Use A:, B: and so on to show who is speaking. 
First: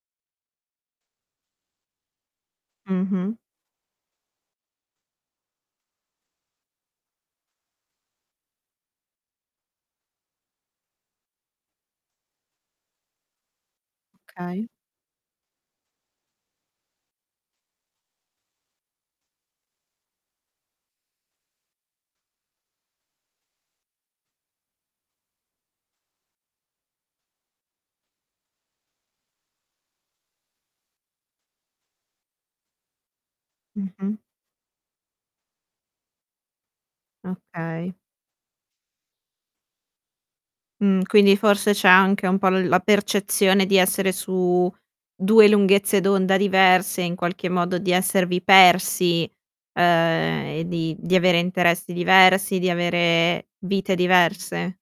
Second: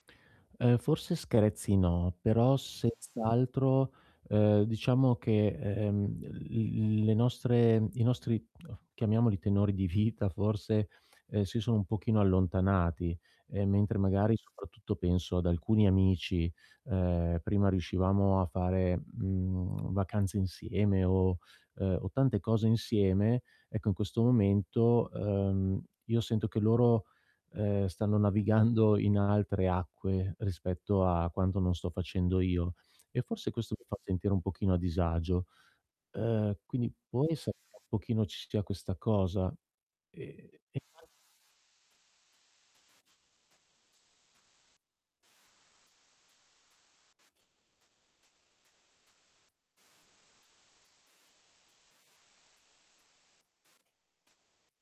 A: Ehm, forse screzi no, però senz'
B: Mh-mh.
A: altro, ehm, diciamo che, ehm, l le nostre i nostri chiamiamoli tenori di vita forse, ehm, si sono un pochino allontanati, e mentre magari,
B: Okay.
A: soprattutto penso ad alcuni amici, ehm, prima riuscivamo a fare, mhmm, vacanze insieme o, ehm, tante cose insieme, ecco in questo momento, uhm, io sento che loro, ehm, stanno navigando in altre acque, rispetto a quanto non sto facendo io. E forse questo mi fa
B: Mh-mh.
A: sentire un pochino a disagio. Ehm, quindi può essere che un
B: Okay.
A: pochino ci sia questa cosa? E e
B: Mh.
A: poi
B: Quindi forse c'è anche un po' l la percezione di essere su 2 lunghezze d'onda diverse, in qualche modo, di esservi persi, ehm, e di di avere interessi diversi, di avere vite diverse.